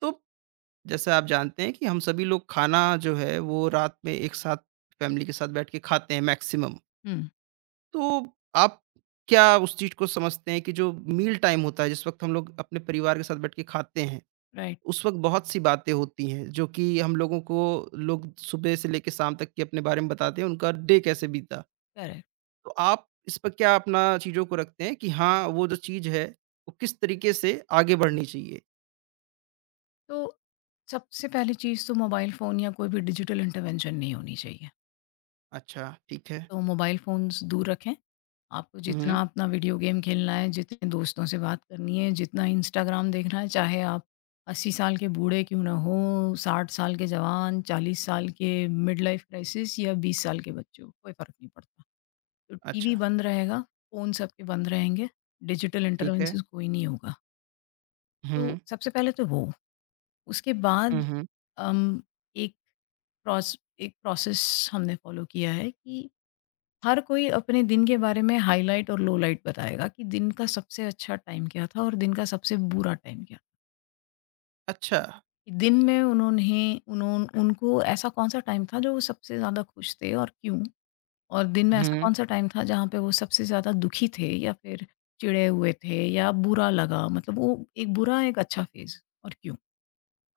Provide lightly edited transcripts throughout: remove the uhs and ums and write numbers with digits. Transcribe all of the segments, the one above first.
तो जैसे आप जानते हैं कि हम सभी लोग खाना जो है वो रात में एक साथ फैमिली के साथ बैठ के खाते हैं मैक्सिमम। हुँ, तो आप क्या उस चीज़ को समझते हैं कि जो मील टाइम होता है जिस वक़्त हम लोग अपने परिवार के साथ बैठ के खाते हैं, राइट, उस वक़्त बहुत-सी बातें होती हैं जो कि हम लोगों को लोग सुबह से लेके शाम तक के अपने बारे में बताते हैं, उनका डे कैसे बीता। करेक्ट। तो आप इस पर क्या अपना चीज़ों को रखते हैं कि हाँ, वो जो चीज़ है वो किस तरीके से आगे बढ़नी चाहिए? तो सबसे पहली चीज़ तो मोबाइल फ़ोन या कोई भी डिजिटल इंटरवेंशन नहीं होनी चाहिए। अच्छा, ठीक है। तो मोबाइल फ़ोन्स दूर रखें। आपको हुँ, हुँ। जितना अपना वीडियो गेम खेलना है, जितने दोस्तों से बात करनी है, जितना इंस्टाग्राम देखना है, चाहे आप 80 साल के बूढ़े क्यों ना हों, 60 साल के जवान, 40 साल के मिड लाइफ़ क्राइसिस या 20 साल के बच्चे हों, कोई फ़र्क नहीं पड़ता। तो टीवी अच्छा, बंद रहेगा, फ़ोन सबके बंद रहेंगे, डिजिटल ठीक है। इंटरवेंशंस कोई नहीं होगा। हुँ, तो सबसे पहले तो वो। उसके हुँ, बाद हुँ। अम, एक प्रोसेस हमने फ़ॉलो किया है कि हर कोई अपने दिन के बारे में हाइलाइट और लोलाइट बताएगा कि दिन का सबसे अच्छा टाइम क्या था और दिन का सबसे बुरा टाइम क्या। अच्छा। दिन में उन्होंने उन्हों उनको ऐसा कौन-सा टाइम था जो वो सबसे ज़्यादा खुश थे और क्यों? और दिन में ऐसा हुँ। कौन-सा टाइम था जहाँ पे वो सबसे ज़्यादा दुखी थे या फिर चिढ़े हुए थे या बुरा लगा, मतलब वो एक बुरा, एक अच्छा फ़ेज़, और क्यों?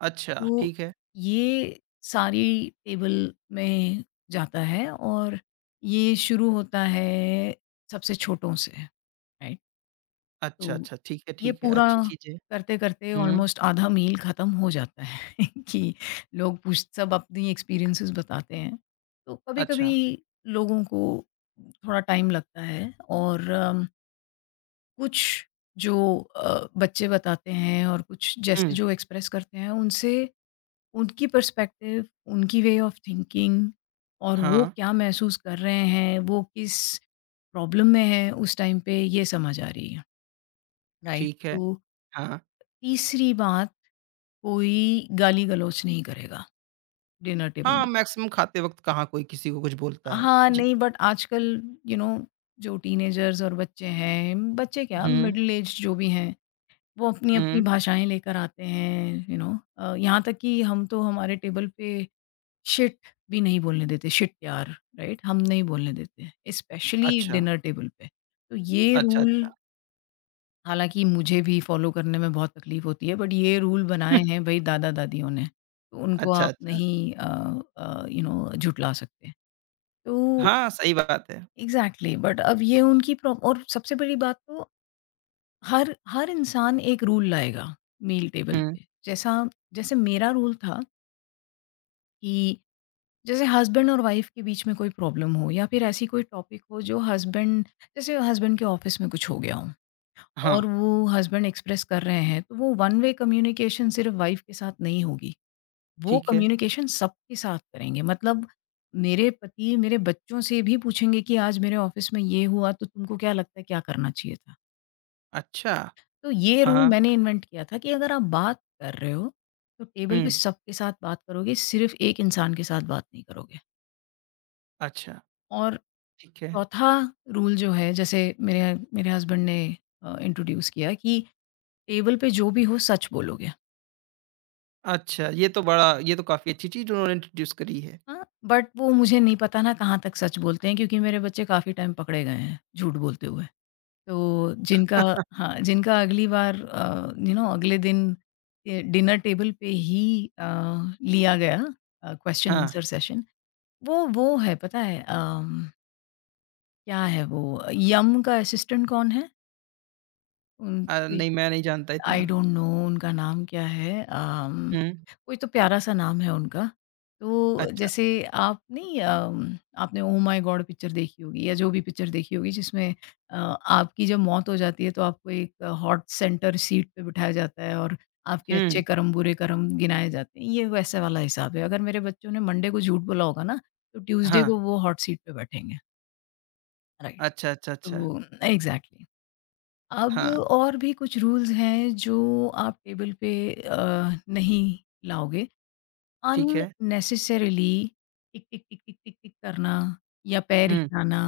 अच्छा, तो ठीक है। ये सारी टेबल में जाता है और ये शुरू होता है सबसे छोटों से, राइट? अच्छा, तो अच्छा, ये ठीक है, पूरा अच्छी चीज़ है। करते-करते हुँ। ऑलमोस्ट आधा मील ख़त्म हो जाता है कि लोग पूछ सब अपनी एक्सपीरियंसेस बताते हैं। तो अच्छा। कभी-कभी लोगों को थोड़ा टाइम लगता है और कुछ जो बच्चे बताते हैं और कुछ हुँ। जैसे जो एक्सप्रेस करते हैं उनसे उनकी पर्सपेक्टिव, उनकी वे ऑफ़ थिंकिंग और वो हाँ, क्या महसूस कर रहे हैं, वो किस प्रॉब्लम में हैं उस टाइम पे ये समझ आ रही है। राइट। ठीक है। तो हाँ, तीसरी बात, कोई गाली-गलौच नहीं करेगा डिनर टेबल हाँ, में। मैक्सिमम खाते वक़्त कहाँ कोई किसी को कुछ बोलता है। हाँ, जी। नहीं बट आजकल यू नो जो टीनेजर्स और बच्चे हैं, बच्चे क्या हुँ, मिडल एज्ड जो भी हैं, वो हुँ। अपनी-अपनी भाषाएँ लेकर आते हैं, यू नो यहाँ तक कि हम तो हमारे टेबल पे शिट भी नहीं बोलने देते, शिट यार, राइट? हम नहीं बोलने देते हैं, स्पेशली अच्छा, डिनर टेबल पे। तो ये अच्छा, अच्छा। रूल, हालाँकि मुझे भी फ़ॉलो करने में बहुत तकलीफ़ होती है, बट ये रूल बनाए हैं भई दादा-दादियों ने, तो उनको अच्छा, आप अच्छा। नहीं यू नो झुठला सकते। तो हाँ, सही बात है। एग्ज़ैक्टली बट अब ये उनकी प्रॉब, और सबसे बड़ी बात तो हर हर इंसान एक रूल लाएगा मील टेबल हुँ। पे। जैसा जैसे मेरा रूल था कि जैसे हस्बैंड और वाइफ के बीच में कोई प्रॉब्लम हो या फिर ऐसी कोई टॉपिक हो जो हस्बैंड जैसे हस्बैंड के ऑफिस में कुछ हो गया हो हाँ, और वो हस्बैंड एक्सप्रेस कर रहे हैं, तो वो वन वे कम्युनिकेशन सिर्फ वाइफ के साथ नहीं होगी, वो ठीक है। कम्युनिकेशन सबके साथ करेंगे। मतलब मेरे पति मेरे बच्चों से भी पूछेंगे कि आज मेरे ऑफिस में ये हुआ, तो तुमको क्या लगता है क्या करना चाहिए था। अच्छा, तो ये रूल हाँ। मैंने इन्वेंट किया था कि अगर आप बात कर रहे हो तो टेबल पे हुँ। सबके साथ बात करोगे, सिर्फ एक इंसान के साथ बात नहीं करोगे। अच्छा, और ठीक है। चौथा रूल जो है, जैसे मेरे मेरे हस्बैंड ने इंट्रोड्यूस किया कि टेबल पे जो भी हो सच बोलोगे। अच्छा, ये तो बड़ा ये तो काफ़ी अच्छी चीज़ उन्होंने इंट्रोड्यूस करी है। हाँ बट वो मुझे नहीं पता ना कहाँ तक सच बोलते हैं, क्योंकि मेरे बच्चे काफ़ी टाइम पकड़े गए हैं झूठ बोलते हुए। तो जिनका, हाँ जिनका अगली बार, यू नो अगले दिन डिनर टेबल पे ही अ, लिया गया क्वेश्चन हाँ, आंसर सेशन। वो है पता है, क्या है वो, यम का असिस्टेंट कौन है? नहीं मैं नहीं जानता आई इतना। डोंट नो उनका नाम क्या है, हुँ। कोई तो प्यारा-सा नाम है उनका। तो अच्छा, जैसे आप नहीं, आपने ओह माय गॉड पिक्चर देखी होगी या जो भी पिक्चर देखी होगी जिसमें आपकी जब मौत हो जाती है तो आपको एक हॉट सेंटर सीट पे बिठाया जाता है और आपके अच्छे हुँ, कर्म, बुरे कर्म गिनाए जाते हैं। ये वैसे वाला हिसाब है। अगर मेरे बच्चों ने मंडे को झूठ बोला होगा ना, तो ट्यूसडे हाँ, को वो हॉट सीट पे बैठेंगे। राइट, अच्छा, अच्छा, अच्छा, तो एग्ज़ैक्टली। अब हाँ, और भी कुछ रूल्स हैं जो आप टेबल पे नहीं लाओगे। ठीक है। अननेसेसरीली टिक, टिक, टिक, टिक, टिक, टिक करना या पैर हुँ, हिलाना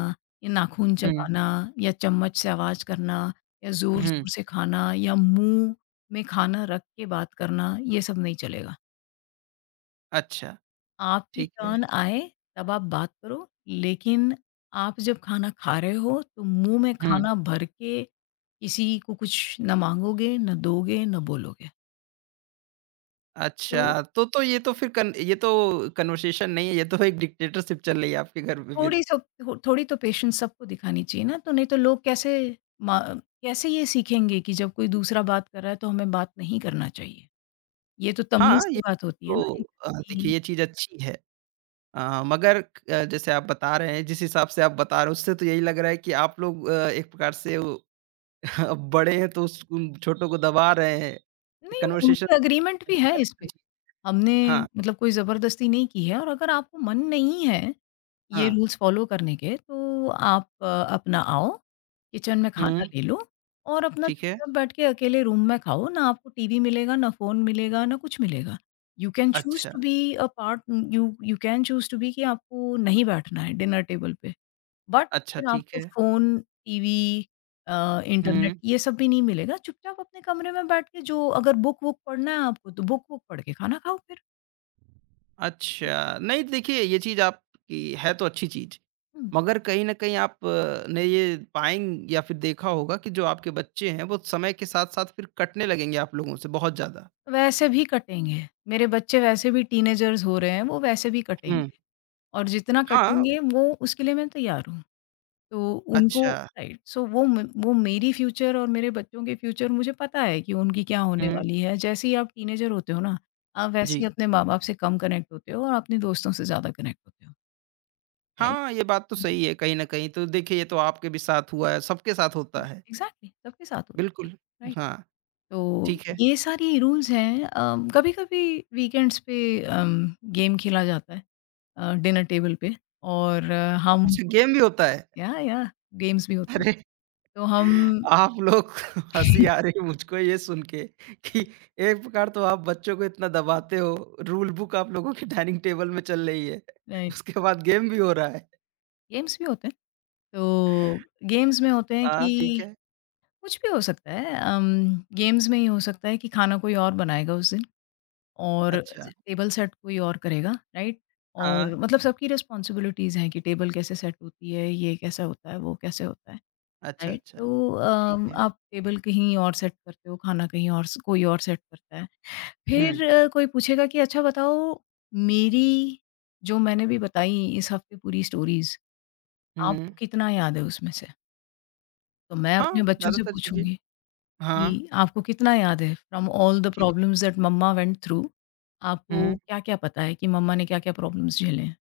या नाखून हुँ, चबाना या चम्मच से आवाज़ करना या हुँ, ज़ोर-ज़ोर से खाना या मुँह में खाना रख के बात करना, ये सब नहीं चलेगा। अच्छा, आपकी ठीक है, टर्न आए तब आप बात करो, लेकिन आप जब खाना खा रहे हो तो मुँह में हुँ, खाना भर के किसी को कुछ ना माँगोगे, ना दोगे, ना बोलोगे। तो अच्छा। तो ये तो फिर कन ये तो कन्वर्सेशन नहीं है, ये तो एक डिक्टेटरशिप चल रही है आपके घर में फिर। थोड़ी सब थो थोड़ी तो पेशेंस सबको दिखानी चाहिए ना, तो नहीं तो लोग कैसे, मा कैसे ये सीखेंगे कि जब कोई दूसरा बात कर रहा है तो हमें बात नहीं करना चाहिए। ये तो तमीज़ हाँ, की ये बात होती है ना, तो एक देखिए कि ये चीज़ अच्छी है मगर क जैसे आप बता रहे हैं, जिस हिसाब से आप बता रहे हो, उससे तो यही लग रहा है कि आप लोग एक प्रकार से वो बड़े हैं, तो उस उन छोटों को दबा रहे हैं। नहीं कन्वर्सेशन उनकी एग्रीमेंट भी है इस पे। हमने, हाँ, मतलब कोई ज़बरदस्ती नहीं की है, और अगर आपको मन नहीं है ये हाँ, रूल्स फ़ॉलो करने के तो आप अपना आओ, किचन में खाना हुँ, ले लो और अपना ठीक है। चुपचाप बैठ के अकेले रूम में खाओ, ना आपको टीवी मिलेगा, ना फ़ोन मिलेगा, ना कुछ मिलेगा। यू कैन चूज़ अच्छा, to be a part, you you can choose to be कि आपको नहीं बैठना है डिनर टेबल पे, बट अच्छा फिर ठीक आपको है। फ़ोन, टीवी, इंटरनेट हुँ, ये सब भी नहीं मिलेगा। चुपचाप अपने कमरे में बैठ के जो, अगर बुक वुक पढ़ना है आपको, तो बुक वुक पढ़ के खाना खाओ फिर। अच्छा। नहीं देखिए ये चीज़ आपकी है तो अच्छी चीज़, हुँ। मगर कहीं न कहीं आप ने ये पाएंग या फिर देखा होगा कि जो आपके बच्चे हैं वो समय के साथ-साथ फिर कटने लगेंगे आप लोगों से बहुत ज़्यादा। वैसे भी कटेंगे। मेरे बच्चे वैसे भी टीनेजर्स हो रहे हैं, वो वैसे भी हुँ। कटेंगे, हुँ। और जितना हाँ, कटेंगे वो उसके लिए मैं तैयार हूँ। तो उनको अच्छा। राइट, वो मेरी फ्यूचर और मेरे बच्चों के फ्यूचर मुझे पता है कि उनकी क्या होने हुँ, वाली है। जैसे ही आप टीनेजर होते हो ना, आप वैसे ही जी। अपने माँ-बाप से कम कनेक्ट होते हो और अपने दोस्तों से ज़्यादा कनेक्ट होते हो। राइट? हाँ, ये बात तो हुँ। सही है कहीं न कहीं तो देखिए ये तो आपके भी साथ हुआ है, सबके साथ होता है। एग्ज़ैक्टली सबके साथ होता है ये, बिल्कुल, राइट? हाँ, तो ठीक है। ये सारी रूल्स हैं। कभी-कभी वीकेंड्स पे अम, गेम खेला जाता है। डिनर टेबल पे और अ, हम अच्छा गेम भी होता है? या गेम्स भी होते हैं। अरे! तो हम आप लोग को हँसी आ रही है मुझको ये सुन के कि एक प्रकार तो आप बच्चों को इतना दबाते हो, रूल बुक आप लोगों की डाइनिंग टेबल में चल रही है। राइट, उसके बाद गेम भी हो रहा है। गेम्स भी होते हैं। तो गेम्स में होते हैं हाँ, ठीक कि है। कुछ भी हो सकता है, गेम्स में ये हो सकता है कि खाना कोई और बनाएगा उस दिन और अच्छा, टेबल सेट कोई और करेगा, राइट? हाँ। और मतलब सबकी रिस्पॉन्सिबिलिटीज़ हैं कि टेबल कैसे सेट होती है, ये कैसा होता है, वो कैसे होता है, अच्छा, राइट? अच्छा, तो ठीक है। आप टेबल कहीं और सेट करते हो, खाना कहीं और स कोई और सेट करता है। हुँ, फिर कोई पूछेगा कि अच्छा बताओ, मेरी जो मैंने भी बताई इस हफ्ते पूरी स्टोरीज़, हुँ। आपको कितना याद है उसमें से? तो मैं अपने हाँ, बच्चों से ज़्यादातर चीज़ें पूछूँगी हाँ, कि आपको कितना याद है फ्रॉम ऑल द ठीक है। Problems that mama went through, आपको हुँ, क्या-क्या पता है कि मम्मा ने क्या-क्या प्रॉब्लम्स झेले हैं?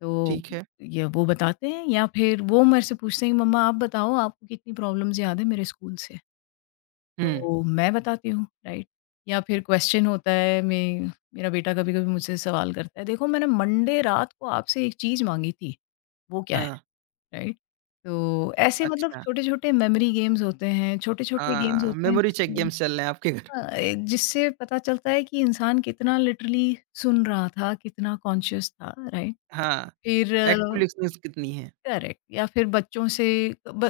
तो ठीक है। ये वो बताते हैं या फिर वो मेरे से पूछते हैं कि मम्मा आप बताओ आपको कितनी प्रॉब्लम्स याद है मेरे स्कूल से? हुँ, तो मैं बताती हूँ, राइट? या फिर क्वेश्चन होता है, मैं मेरा बेटा कभी-कभी मुझसे सवाल करता है, "देखो मैंने मंडे रात को आपसे एक चीज़ माँगी थी, वो क्या है?" हाँ, राइट? तो ऐसे मतलब अच्छा। छोटे-छोटे मेमोरी गेम्स होते हैं, छोटे-छोटे गेम्स हाँ, होते हैं मेमोरी चेक जिससे, गेम्स चल रहे हैं आपके घर। हाँ, ए जिससे पता चलता है कि इंसान कितना लिटरली सुन रहा था, कितना कॉन्शियस था, राइट? हाँ, फिर एक्टिव लिसनिंग कितनी है? करेक्ट, या फिर बच्चों से,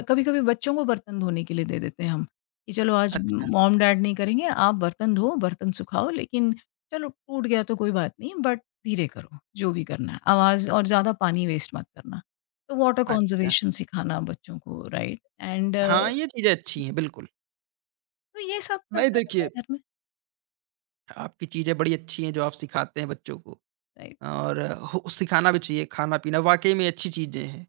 कभी-कभी बच्चों को बर्तन धोने के लिए दे देते हैं हम, कि चलो आज अच्छा, मॉम डैड नहीं करेंगे, आप बर्तन धो, बर्तन सुखाओ, लेकिन चलो टूट गया तो कोई बात नहीं बट धीरे करो, जो भी करना है। आवाज़ और ज़्यादा पानी वेस्ट मत करना। तो वाटर अच्छा। कंज़र्वेशन सिखाना बच्चों को, राइट एंड हाँ, ये चीज़ें अच्छी हैं, बिल्कुल। तो ये सब नहीं चलता रहता देखिए है घर में। आपकी चीज़ें बड़ी अच्छी हैं जो आप सिखाते हैं बच्चों को राइट। और हो सिखाना भी चाहिए, खाना-पीना वाक़ई में अच्छी चीज़ें हैं।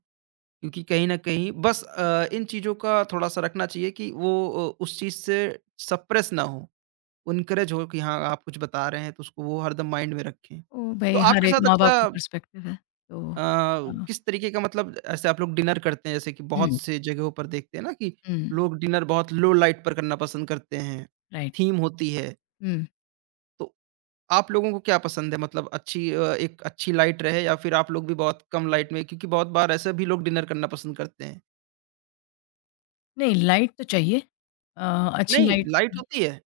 क्योंकि कहीं न कहीं बस इन चीज़ों का थोड़ा-सा रखना चाहिए कि वो उस चीज़ से सप्रेस ना हो, इनकरेज हो कि हाँ, आप कुछ बता रहे हैं तो उसको वो हरदम माइंड में रखें। तो तो भई हर आपके एक साथ माँ-बाप का अच्छा पर्सपेक्टिव है, तो अ, हाँ। किस तरीके का मतलब ऐसे आप लोग डिनर करते हैं जैसे कि बहुत हुँ, से जगहों पर देखते हैं ना कि हुँ, लोग डिनर बहुत लो लाइट पर करना पसंद करते हैं, राइट, थीम होती है। हुँ। तो आप लोगों को क्या पसंद है? मतलब एक अच्छी लाइट रहे या फिर आप लोग भी बहुत कम लाइट में क्योंकि बहुत बार ऐसे भी लोग डिनर करना पसंद करते हैं। नहीं, लाइट तो चाहिए। अच्छी नहीं, लाइट, लाइट होती है,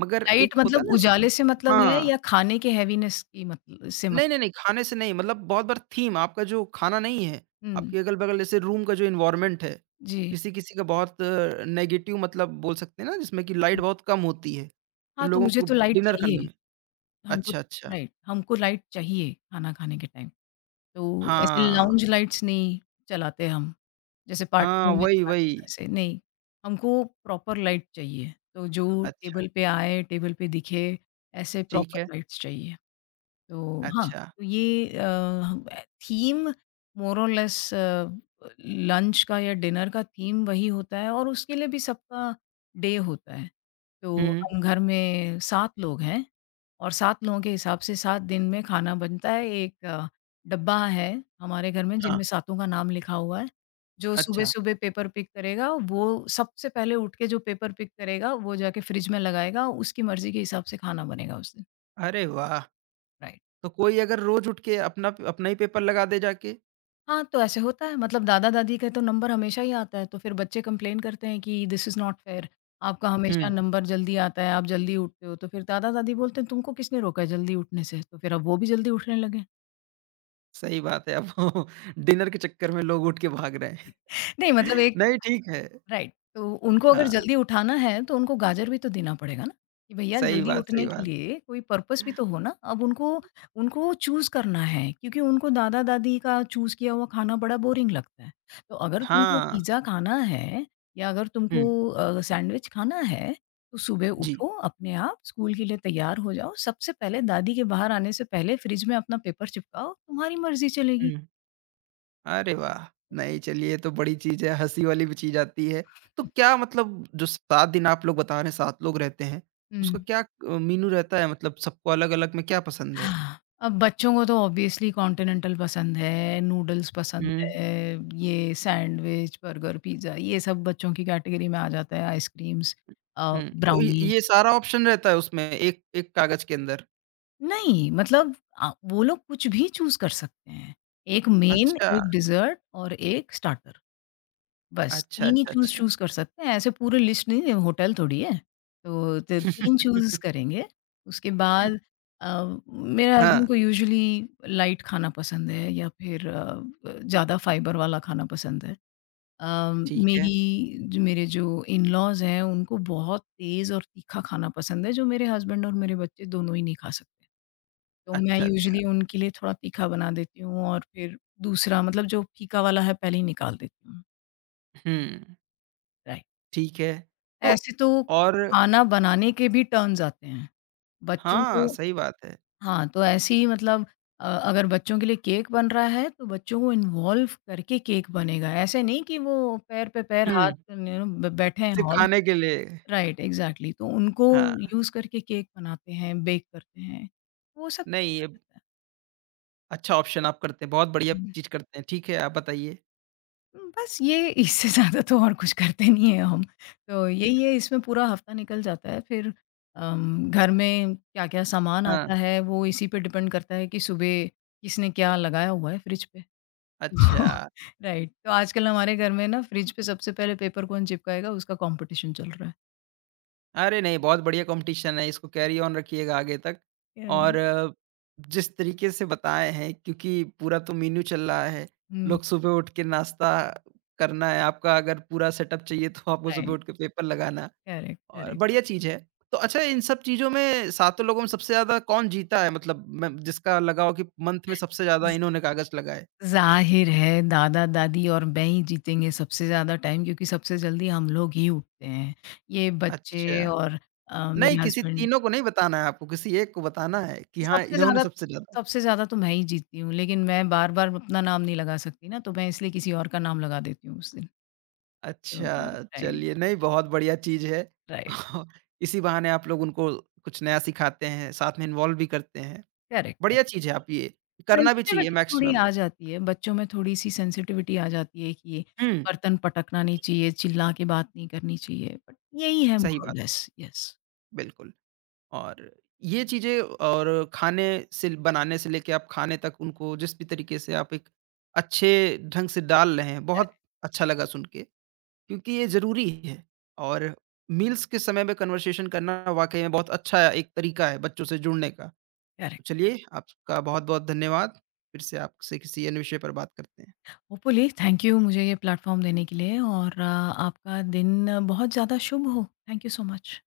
मगर लाइट एक होता है मतलब ना जैसे कि उजाले से मतलब है हाँ। या खाने के हेवीनेस की मतलब से मतलब? नहीं, नहीं, नहीं, खाने से नहीं मतलब बहुत बार थीम आपका जो खाना नहीं है, हुँ, आपके अगल-बगल जैसे रूम का जो एनवायरनमेंट है, जी। किसी-किसी का बहुत नेगेटिव मतलब बोल सकते हैं ना जिसमें कि लाइट बहुत कम होती है, तो हाँ, तो लोगों मुझे को तो लाइट डिनर करने चाहिए। में हमको अच्छा, अच्छा। राइट, हमको लाइट चाहिए खाना खाने के टाइम। तो ऐसे हाँ, लाउंज लाइट्स नहीं चलाते हम, जैसे हाँ, पार्टियों में वही, चलाते हैं वही। वैसे, नहीं। हमको प्रॉपर लाइट चाहिए, तो जो अच्छा, टेबल पे आए, टेबल पे दिखे, ऐसे ठीक प्रॉपर है। लाइट्स चाहिए। तो हाँ, अच्छा। तो ये theme, more or less lunch का या डिनर का थीम वही होता है, और उसके लिए भी सबका डे होता है। तो हुँ, हम घर में 7 लोग हैं और 7 लोगों के हिसाब से 7 दिन में खाना बनता है। एक डब्बा है हमारे घर में हाँ। जिनमें सातों का नाम लिखा हुआ है। जो अच्छा, सुबह-सुबह पेपर पिक करेगा, वो सबसे पहले उठ के जो पेपर पिक करेगा, वो जाके फ्रिज में लगाएगा, उसकी मर्ज़ी के हिसाब से खाना बनेगा उस दिन। अरे वाह! राइट। तो कोई अगर रोज़ उठ के अपना अपना ही पेपर लगा दे जाके? हाँ, तो ऐसे होता है, मतलब दादा-दादी का तो नंबर हमेशा ही आता है, तो फिर बच्चे कंप्लेन करते हैं कि दिस इज़ नॉट फेयर, आपका हमेशा हुँ, नंबर जल्दी आता है, आप जल्दी उठते हो। तो फिर दादा-दादी बोलते हैं तुमको किसने रोका है जल्दी उठने से? तो फिर अब वो भी जल्दी उठने लगे। सही बात है अब वो डिनर के चक्कर में लोग उठ के भाग रहे हैं। नहीं मतलब एक, नहीं ठीक है। राइट, तो उनको अगर हाँ, जल्दी उठाना है, तो उनको गाजर भी तो देना पड़ेगा ना, कि भैया सही जल्दी बात, सही उठने के बात। लिए कोई पर्पस भी तो हो ना। अब उनको उनको चूज़ करना है, क्योंकि उनको दादा-दादी का चूज़ किया हुआ खाना बड़ा बोरिंग लगता है। तो अगर तुमको हाँ, पिज़्ज़ा खाना है या अगर तुमको हुँ, सैंडविच खाना है, तो सुबह जी, उठो, अपने आप स्कूल के लिए तैयार हो जाओ। सबसे पहले दादी के बाहर आने से पहले फ्रिज में अपना पेपर चिपकाओ, तुम्हारी मर्ज़ी चलेगी। हुँ। अरे वाह! नहीं चलिए ये तो बड़ी चीज़ है, हँसी वाली भी चीज़ आती है। तो क्या मतलब जो 7 दिन आप लोग बता रहे हैं 7 लोग रहते हैं, उसका हुँ। क्या मेनू रहता है मतलब सबको अलग-अलग में क्या पसंद है? हाँ, अब बच्चों को तो ऑब्वियसली कॉन्टिनेंटल पसंद है, नूडल्स पसंद हुँ, है, ये सैंडविच, बर्गर, पिज़्ज़ा ये सब बच्चों की कैटेगरी में आ जाता है, आइसक्रीम्स, हुँ, तो ये ब्राउनीज़। ये सारा ऑप्शन रहता है उसमें एक एक कागज़ के अंदर? नहीं, मतलब वो लोग कुछ भी चूज़ कर सकते हैं। एक मेन, अच्छा, एक डिज़र्ट और एक स्टार्टर। बस अच्छा, 3 ही अच्छा, चूज़ अच्छा। चूज़ कर सकते हैं, ऐसे पूरी लिस्ट नहीं, होटल थोड़ी है। तो त 3 चूज़ करेंगे, उसके बाद मेरे हस्बैंड हाँ, को यूजुअली लाइट खाना पसंद है या फिर ज़्यादा फाइबर वाला खाना पसंद है। अ, ठीक है। मेरी जो मेरे जो इन-लॉज़ हैं उनको बहुत तेज़ और तीखा खाना पसंद है, जो मेरे हस्बैंड और मेरे बच्चे दोनों ही नहीं खा सकते। तो मैं अच्छा, अच्छा। यूजुअली उनके लिए थोड़ा तीखा बना देती हूँ और फिर दूसरा, मतलब जो फीका वाला है पहले ही निकाल देती हूँ। हुँ। राइट। ठीक है। तो ऐसे तो और खाना बनाने के भी टर्म्स आते हैं। बच्चों हाँ, को, सही बात है। हाँ, तो ऐसे ही मतलब अगर बच्चों के लिए केक बन रहा है तो बच्चों को इन्वॉल्व करके केक बनेगा। ऐसे नहीं कि वो पैर पे पैर हाथ हुँ। न्यू ब बैठे हैं। सिर्फ़ ऑल खाने के लिए राइट, एग्ज़ैक्टली, तो उनको हाँ, यूज़ करके केक बनाते हैं, बेक करते हैं। वो सब नहीं चलता ये रहता अच्छा ऑप्शन आप करते हैं, बहुत बढ़िया है। चीज़ करते हैं। ठीक है, आप बताइए? बस ये, इससे ज़्यादा तो और कुछ करते नहीं हैं हम। तो यही है, इसमें पूरा हफ़्ता निकल जाता है। फिर घर में क्या-क्या सामान हाँ, आता है वो इसी पे डिपेंड करता है कि सुबह किसने क्या लगाया हुआ है फ्रिज पे। अच्छा। राइट, तो आजकल हमारे घर में ना फ्रिज पे सबसे पहले पेपर कौन चिपकाएगा उसका कॉम्पिटिशन चल रहा है। अरे नहीं, बहुत बढ़िया कॉम्पिटिशन है, इसको कैरी ऑन रखिएगा आगे तक कह और रहे जिस तरीके से बताए हैं क्योंकि पूरा तो मेन्यू चल रहा है, हुँ, लोग सुबह उठ के नाश्ता करना है, आपका अगर पूरा सेटअप चाहिए तो आपको सुबह राइट, उठ के पेपर लगाना करेक्ट, और करेक्ट। बढ़िया चीज़ है। तो अच्छा इन सब चीज़ों में सातों लोगों में सबसे ज़्यादा कौन जीता है मतलब म जिसका लगा हो कि मंथ में सबसे ज़्यादा इन्होंने कागज़ लगाए? ज़ाहिर है दादा-दादी और मैं ही जीतेंगे सबसे ज़्यादा टाइम क्योंकि सबसे जल्दी हम लोग ही उठते हैं। ये बच्चे अच्छा, और मेरे नहीं किसी हस्बैंड, तीनों को नहीं बताना है आपको, किसी एक को बताना है कि हाँ, सबसे इन्होंने ज़्यादा सबसे ज़्यादा सबसे ज़्यादा तो मैं ही जीतती हूँ, लेकिन मैं बार-बार अपना नाम नहीं लगा सकती ना, तो मैं इसलिए किसी और का नाम लगा देती हूँ उस दिन। तो अच्छा, राइट, चलिए नहीं बहुत बढ़िया चीज़ है। राइट, इसी बहाने आप लोग उनको कुछ नया सिखाते हैं, साथ में इन्वॉल्व भी करते हैं। करेक्ट, बढ़िया करेक्ट। चीज़ है आप ये, करना भी चाहिए सेंसिटिविटी थोड़ी मैक्सिमम। आ जाती है, बच्चों में थोड़ी-सी सेंसिटिविटी आ जाती है कि ये हुँ, बर्तन पटकना नहीं चाहिए, चिल्ला के बात नहीं करनी चाहिए, बट यही है सही मोर और बात, लेस। यस, बिल्कुल। और ये चीज़ें और खाने से बनाने से लेके आप खाने तक उनको जिस भी तरीके से आप एक अच्छे ढंग से डाल रहे हैं, करेक्ट, बहुत अच्छा लगा सुन के क्योंकि ये ज़रूरी है। और मील्स के समय में कन्वर्सेशन करना वाक़ई में बहुत अच्छा एक तरीका है बच्चों से जुड़ने का। तो करेक्ट। चलिए, आपका बहुत-बहुत धन्यवाद। फिर से आपसे किसी अन्य विषय पर बात करते हैं। होपफुली थैंक यू मुझे ये प्लेटफॉर्म देने के लिए और आपका दिन बहुत ज़्यादा शुभ हो। Thank you so much.